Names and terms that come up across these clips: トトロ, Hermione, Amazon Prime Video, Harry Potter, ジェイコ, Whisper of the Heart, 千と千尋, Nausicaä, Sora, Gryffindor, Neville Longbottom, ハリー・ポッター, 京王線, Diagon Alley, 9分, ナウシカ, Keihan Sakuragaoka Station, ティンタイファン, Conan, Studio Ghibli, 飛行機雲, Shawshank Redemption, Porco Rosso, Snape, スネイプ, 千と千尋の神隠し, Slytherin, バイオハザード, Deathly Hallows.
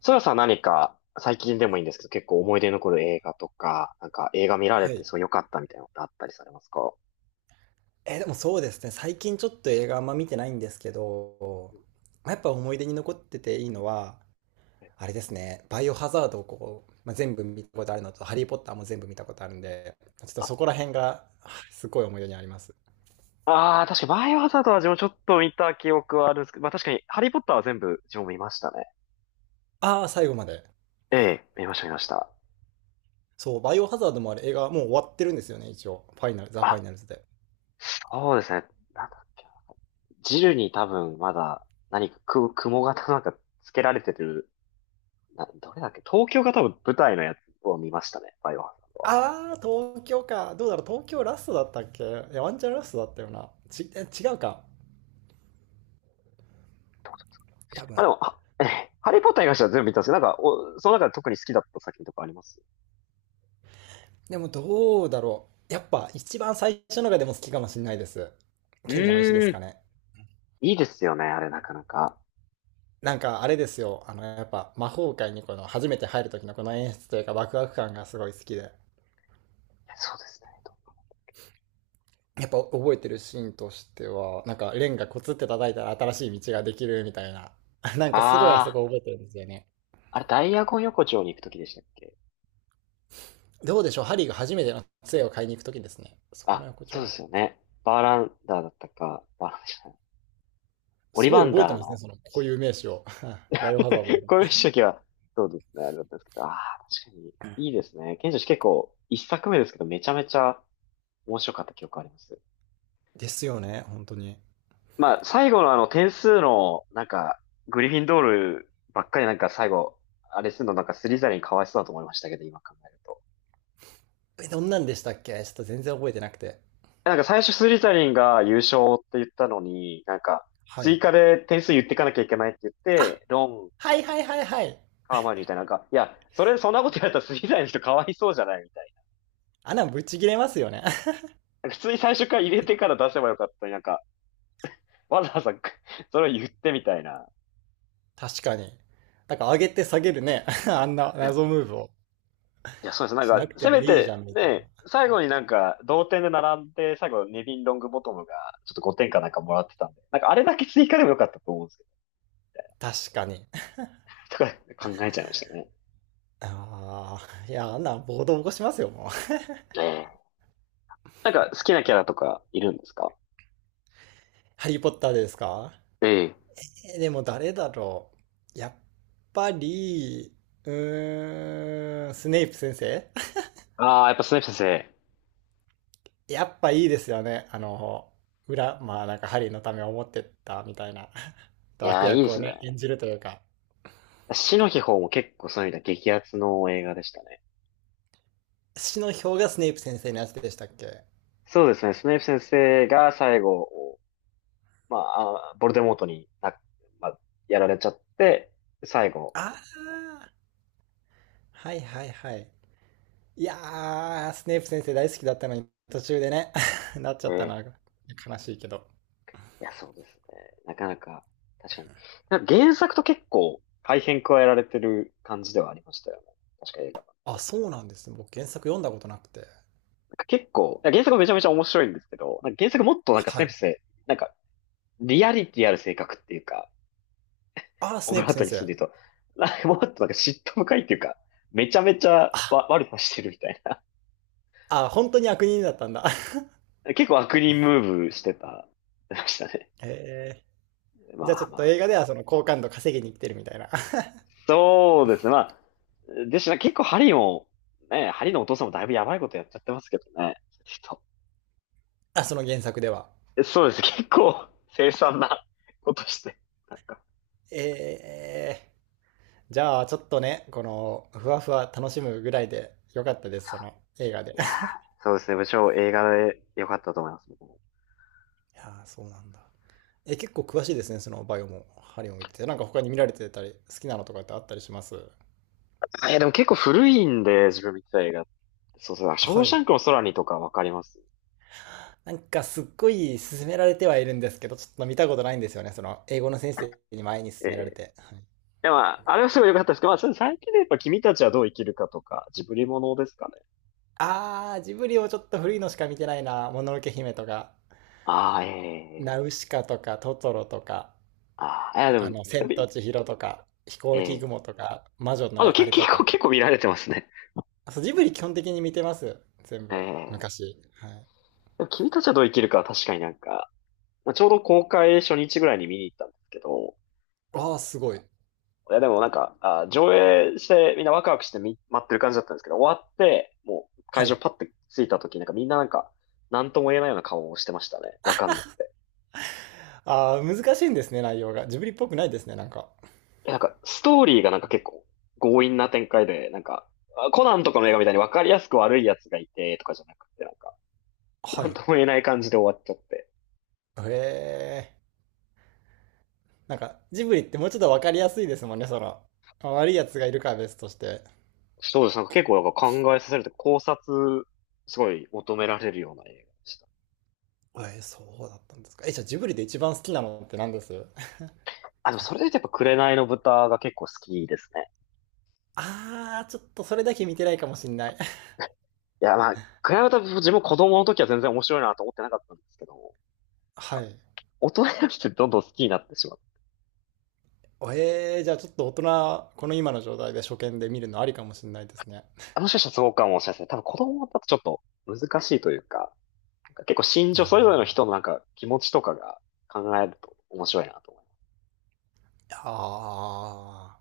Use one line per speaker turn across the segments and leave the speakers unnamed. ソラさん、何か最近でもいいんですけど、結構思い出に残る映画とか、映画見られ
は
て
い。
そう良かったみたいなのってあったりされますか？
でもそうですね。最近ちょっと映画あんま見てないんですけど、まあやっぱ思い出に残ってていいのは、あれですね。バイオハザードをこう、まあ、全部見たことあるのと、ハリー・ポッターも全部見たことあるんで、ちょっとそこら辺があすごい思い出にあります。
ああー、確かバイオハザードは自分ちょっと見た記憶はあるんですけど、まあ確かにハリーポッターは全部自分も見ましたね。
ああ、最後まで。
ええ、見ました見ました。
そう、バイオハザードもあれ映画もう終わってるんですよね、一応。ファイナル、ザ・ファ
あ、
イナルズで。
そうですね。なんだっけな。ジルに多分まだ何かく、雲型つけられてる、な、どれだっけ、東京が多分舞台のやつを見ましたね。バイオハザ
ああ、東京か。どうだろう、東京ラストだったっけ、いや、ワンチャンラストだったよな。違うか。
ード。ま
多
あ
分。
でも、あ、ええ、ハリーポッターに関しては全部見たんですけど、その中で特に好きだった作品とかあります？
でもどうだろう。やっぱ一番最初のがでも好きかもしれないです。
う
賢者の石です
ー
か
ん。
ね。
いいですよね、あれなかなか。
なんかあれですよ。あの、やっぱ魔法界にこの初めて入る時のこの演出というかワクワク感がすごい好きで。
いやそうですね。と、
やっぱ覚えてるシーンとしては、なんかレンガコツって叩いたら新しい道ができるみたいな。なんかすごいあそ
ああ、
こ覚えてるんですよね。
あれダイアゴン横丁に行くときでしたっけ？
どうでしょう、ハリーが初めての杖を買いに行く時ですね。そこの
あ、
横
そう
丁
で
だっ
すよ
た。
ね。バーランダーだったか、バーランダーじゃない、オ
す
リ
ご
バ
い
ン
覚え
ダ
て
ー
ますね。
の、
その固有名詞を。バイオハザードで も。
こういう時は、そうですね、あれだったんですけど、ああ、確かに、いいですね。賢者、結構、一作目ですけど、めちゃめちゃ面白かった記憶あります。
ですよね。本当に。
まあ、最後のあの、点数の、グリフィンドールばっかり最後、あれするのスリザリンかわいそうだと思いましたけど、今考えると。
えどんなんでしたっけ、ちょっと全然覚えてなくて。
最初スリザリンが優勝って言ったのに、
は
追
い。
加で点数言ってかなきゃいけないって言っ
あ、
て、ロン、
はいはいはいはい。
ハーマイオニーみたいな、いや、それ、そんなことやったらスリザリンの人かわいそうじゃないみたい
あんなんぶち切れますよね。
な。普通に最初から入れてから出せばよかったのに、わざわざ それを言ってみたいな。
確かに。だから上げて下げるね。あんな
いや、
謎ムーブを
いや、そうです。
しなくて
せめ
もいいじゃ
て、
ん、みたい
ね、最後に同点で並んで、最後、ネビン・ロングボトムが、ちょっと5点かなんかもらってたんで、あれだけ追加でもよかったと思うんですけど、
な。確かに。
だから考えちゃいましたね。
ああ、いや、あんなん暴動起こしますよ、もう。
ねえ、好きなキャラとかいるんですか？
ハリーポッターですか？
ええ。
でも誰だろう。やっぱり、うーん、スネイプ先生、
ああ、やっぱスネイプ先生。
やっぱいいですよね。あの、裏、まあなんかハリーのためを思ってったみたいな。
いや
悪
ー、いいで
役を
すね。
ね、演じるというか。
死の秘宝も結構そういう意味では激アツの映画でしたね。
死の票がスネイプ先生のやつでしたっけ？
そうですね。スネイプ先生が最後、まあ、あボルデモートにな、まあ、やられちゃって、最後。
ああー、はいはいはい。いやー、スネイプ先生大好きだったのに途中でね。 なっちゃったな、
え、
悲しいけど。
いや、そうですね。なかなか、確かに。原作と結構改変加えられてる感じではありましたよね。確か映画は。
あ、そうなんですね。僕原作読んだことなくて。
なんか結構、いや原作もめちゃめちゃ面白いんですけど、原作もっとス
は
ネイ
い。
プ先生、なんかリアリティある性格っていうか、
ああ、ス
オ
ネ
ブ
イ
ラ
プ
ート
先
に住ん
生。
でると、な、もっと嫉妬深いっていうか、めちゃめちゃ
あ、
わ悪さしてるみたいな。
あ、本当に悪人だったんだ。
結構悪人ムーブしてた、ましたね。
えー、じゃあち
ま
ょ
あ
っ
ま
と映
あ。
画ではその好感度稼ぎに来てるみたいな。
そうですね。まあ、でしたね結構ハリーも、ね、ハリーのお父さんもだいぶやばいことやっちゃってますけどね。ちょっ
あ、その原作では。
とそうです。結構凄惨なことして、なんか。
ええ、じゃあちょっとね、このふわふわ楽しむぐらいでよかったです、その映画で。
いや ー、そうですね。部長、映画で良かったと思います。僕も、
いやー、そうなんだ。え、結構詳しいですね、そのバイオもハリオも言ってて。なんか他に見られてたり、好きなのとかってあったりします？
あ、いや、でも結構古いんで、自分見てた映画。そうそう。ショー
は
シャ
い。
ンクの空にとかわかります。
なんかすっごい勧められてはいるんですけど、ちょっと見たことないんですよね、その英語の先生に前に勧められ
えー
て。はい、
でも、あれはすごい良かったですけど、まあ、それ最近でやっぱ君たちはどう生きるかとか、ジブリものですかね。
あー、ジブリをちょっと古いのしか見てないな。もののけ姫とか、
ああ、
ナ
え
ウ
え、
シカとか、トトロとか。
ああ、いやで
あ
も、
の、
で
千
も、
と千尋とか、飛行機
ええ、
雲とか、魔女
あ、でも
のあ
結
れと
結構、
か。
結構見られてますね。
あ、そう、ジブリ基本的に見てます。全部、
ええ、
昔。はい。
でも君たちはどう生きるかは確かにまあ、ちょうど公開初日ぐらいに見に行ったんですけど、あの、
ああ、すごい。
いやでもあ、上映してみんなワクワクしてみ、待ってる感じだったんですけど、終わって、もう
は
会場
い。
パッて着いた時なんかみんななんか、なんとも言えないような顔をしてましたね。わかんなくて。
ああ、難しいんですね、内容が。ジブリっぽくないですね、なんか。
ストーリーが結構強引な展開で、あコナンとかの映画みたいに分かりやすく悪いやつがいてとかじゃなくて、
は
な
い。
ん
へ
とも言えない感じで終わっちゃって。
え。なんか、ジブリってもうちょっとわかりやすいですもんね、その。まあ悪いやつがいるから別として。
そうです。なんか結構なんか考えさせると考察、すごい求められるような映画でした。
えー、そうだったんですか。え、じゃあジブリで一番好きなのって何です？
あ、でもそれで言うとやっぱ紅の豚が結構好きですね。
あー、ちょっとそれだけ見てないかもしんない。
いや、まあ、紅の豚、自分も子供の時は全然面白いなと思ってなかったんですけど、
は
か
い。
大人になってどんどん好きになってしまう。
えー、じゃあちょっと大人、この今の状態で初見で見るのありかもしれないですね。
あ、もしかしたらそうかもしれないですね。多分子供だとちょっと難しいというか、結構心情、それぞれ
あ、
の人の気持ちとかが考えると面白いなと思
いやー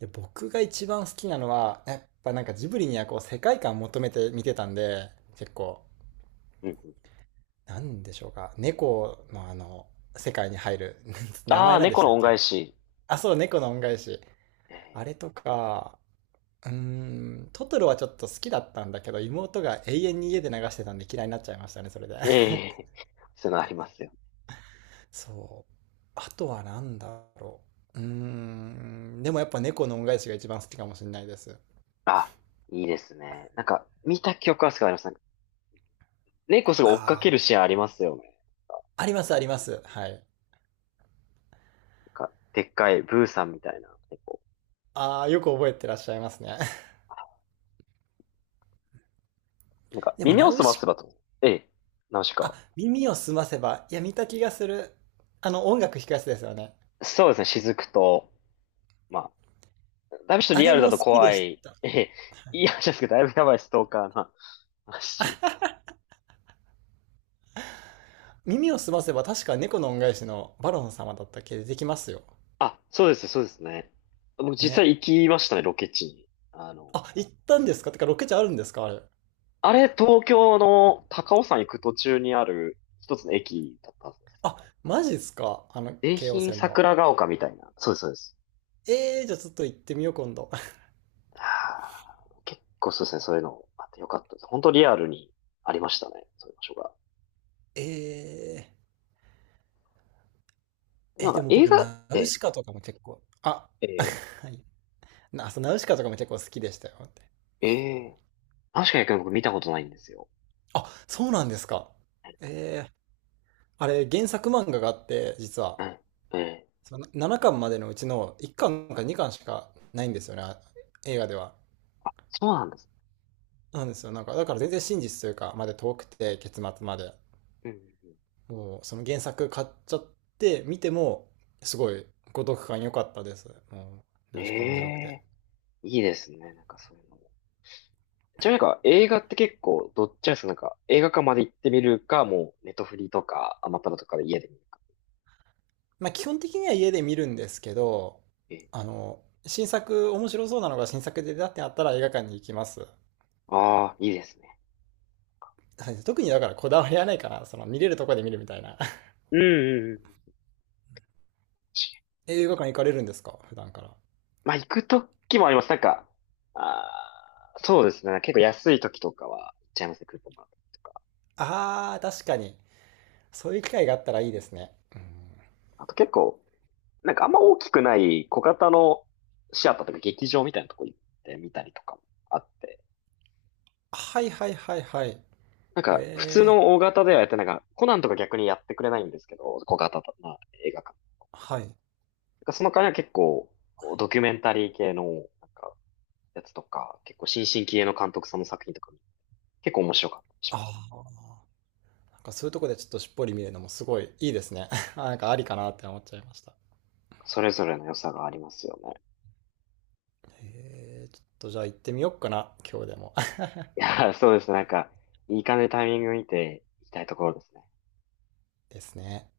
で僕が一番好きなのは、やっぱなんかジブリにはこう世界観求めて見てたんで、結構、
います。うんうん、
なんでしょうか、猫のあの、世界に入る、名
あ
前
あ、
なんで
猫
した
の
っ
恩
け？
返し。
あ、そう、猫の恩返し。
え
あれとか、うーん、トトロはちょっと好きだったんだけど、妹が永遠に家で流してたんで嫌いになっちゃいましたね、それで。
ー、えー、そういうのありますよ。
そう。あとは何だろう。うーん。でもやっぱ猫の恩返しが一番好きかもしれないです。
あ、いいですね。見た記憶はすごいあります。なんか猫すごい追っか
あ
ける
あ。
シーンありますよね。
ありますあ
なん
ります。はい。
でっかいブーさんみたいな猫。
ああ、よく覚えてらっしゃいますね。でも
耳
ナ
をす
ウ
ませ
シ、
ばと。ええ、ナウシ
あ、
カ。
耳をすませば。いや、見た気がする。あの、音楽弾くやつですよね。
そうですね、雫と、まあ、だいぶちょっと
あ
リ
れ
アルだ
も
と
好きで
怖
し
い。
た。
ええ、いい話ですけど、だいぶやばいストーカーな話。
耳をすませば確か猫の恩返しのバロン様だったっけ、出てきますよ。
あ、そうです、そうですね。僕実際
ね。
行きましたね、ロケ地に。あの、
あ、行ったんですか？てかロケ地あるんですかあれ？
あれ、東京の高尾山行く途中にある一つの駅だったはずです。
あ、マジっすか、あの、
京
京王
浜
線の。
桜ヶ丘みたいな。そうです、そうです。
ええー、じゃあちょっと行ってみよう今度。
はあ結構そうですね、そういうのあってよかったです。本当リアルにありましたね、そういう場所が。
えー、
な
え、
ん
で
か
も
映
僕、
画、
ナウ
え、
シカとかも結構、あ、
え
はい。な、そう、ナウシカとかも結構好きでしたよ。
ー、えー、確かに僕見たことないんですよ。
あ、そうなんですか。えー、あれ、原作漫画があって、実
う
は、
ん、えー、
その7巻までのうちの1巻か2巻しかないんですよね、あ映画では。
そうなんです。
なんですよ。なんか、だから全然真実というか、まで遠くて、結末まで。
うん、うんう
もう、その原作買っちゃって、見ても、すごい、ご読感良かったです。もう、
ん、
ナウシカ面白くて。
ええ、いいですね、なんかそういうの。じゃあ映画って結構どっちなんですか？映画館まで行ってみるか、もうネットフリとかアマプラとかで家で見るか。
まあ、基本的には家で見るんですけど、
ええ、
あの、新作、面白そうなのが新作で出たってなったら映画館に行きます。
ああ、いいですね。
はい、特にだからこだわりはないかな。その見れるとこで見るみたいな。
うんうんうん。確かに、
映画館行かれるんですか普段から？
まあ行くときもあります。ああ、そうですね。結構安いときとかは行っちゃいますね。クーポンもらったりとか。
あー、確かに。そういう機会があったらいいですね。うん。
あと結構、あんま大きくない小型のシアターとか劇場みたいなとこ行ってみたりとかもあって。
はいはいはいはい。
なんか普通
え
の大型ではやってコナンとか逆にやってくれないんですけど、小型な映画館。
ー、はい。
なんかその代わりは結構、ドキュメンタリー系の、なんか、やつとか、結構新進気鋭の監督さんの作品とかも、結構面白かったりし
あ
ます。
ー、なんかそういうとこでちょっとしっぽり見るのもすごいいいですね。あなんかありかなって思っちゃいました。
それぞれの良さがありますよね。
えー、ちょっとじゃあ行ってみよっかな。今日でも。
いやー、そうですね。なんか、いい感じでタイミング見ていきたいところですね。
ですね。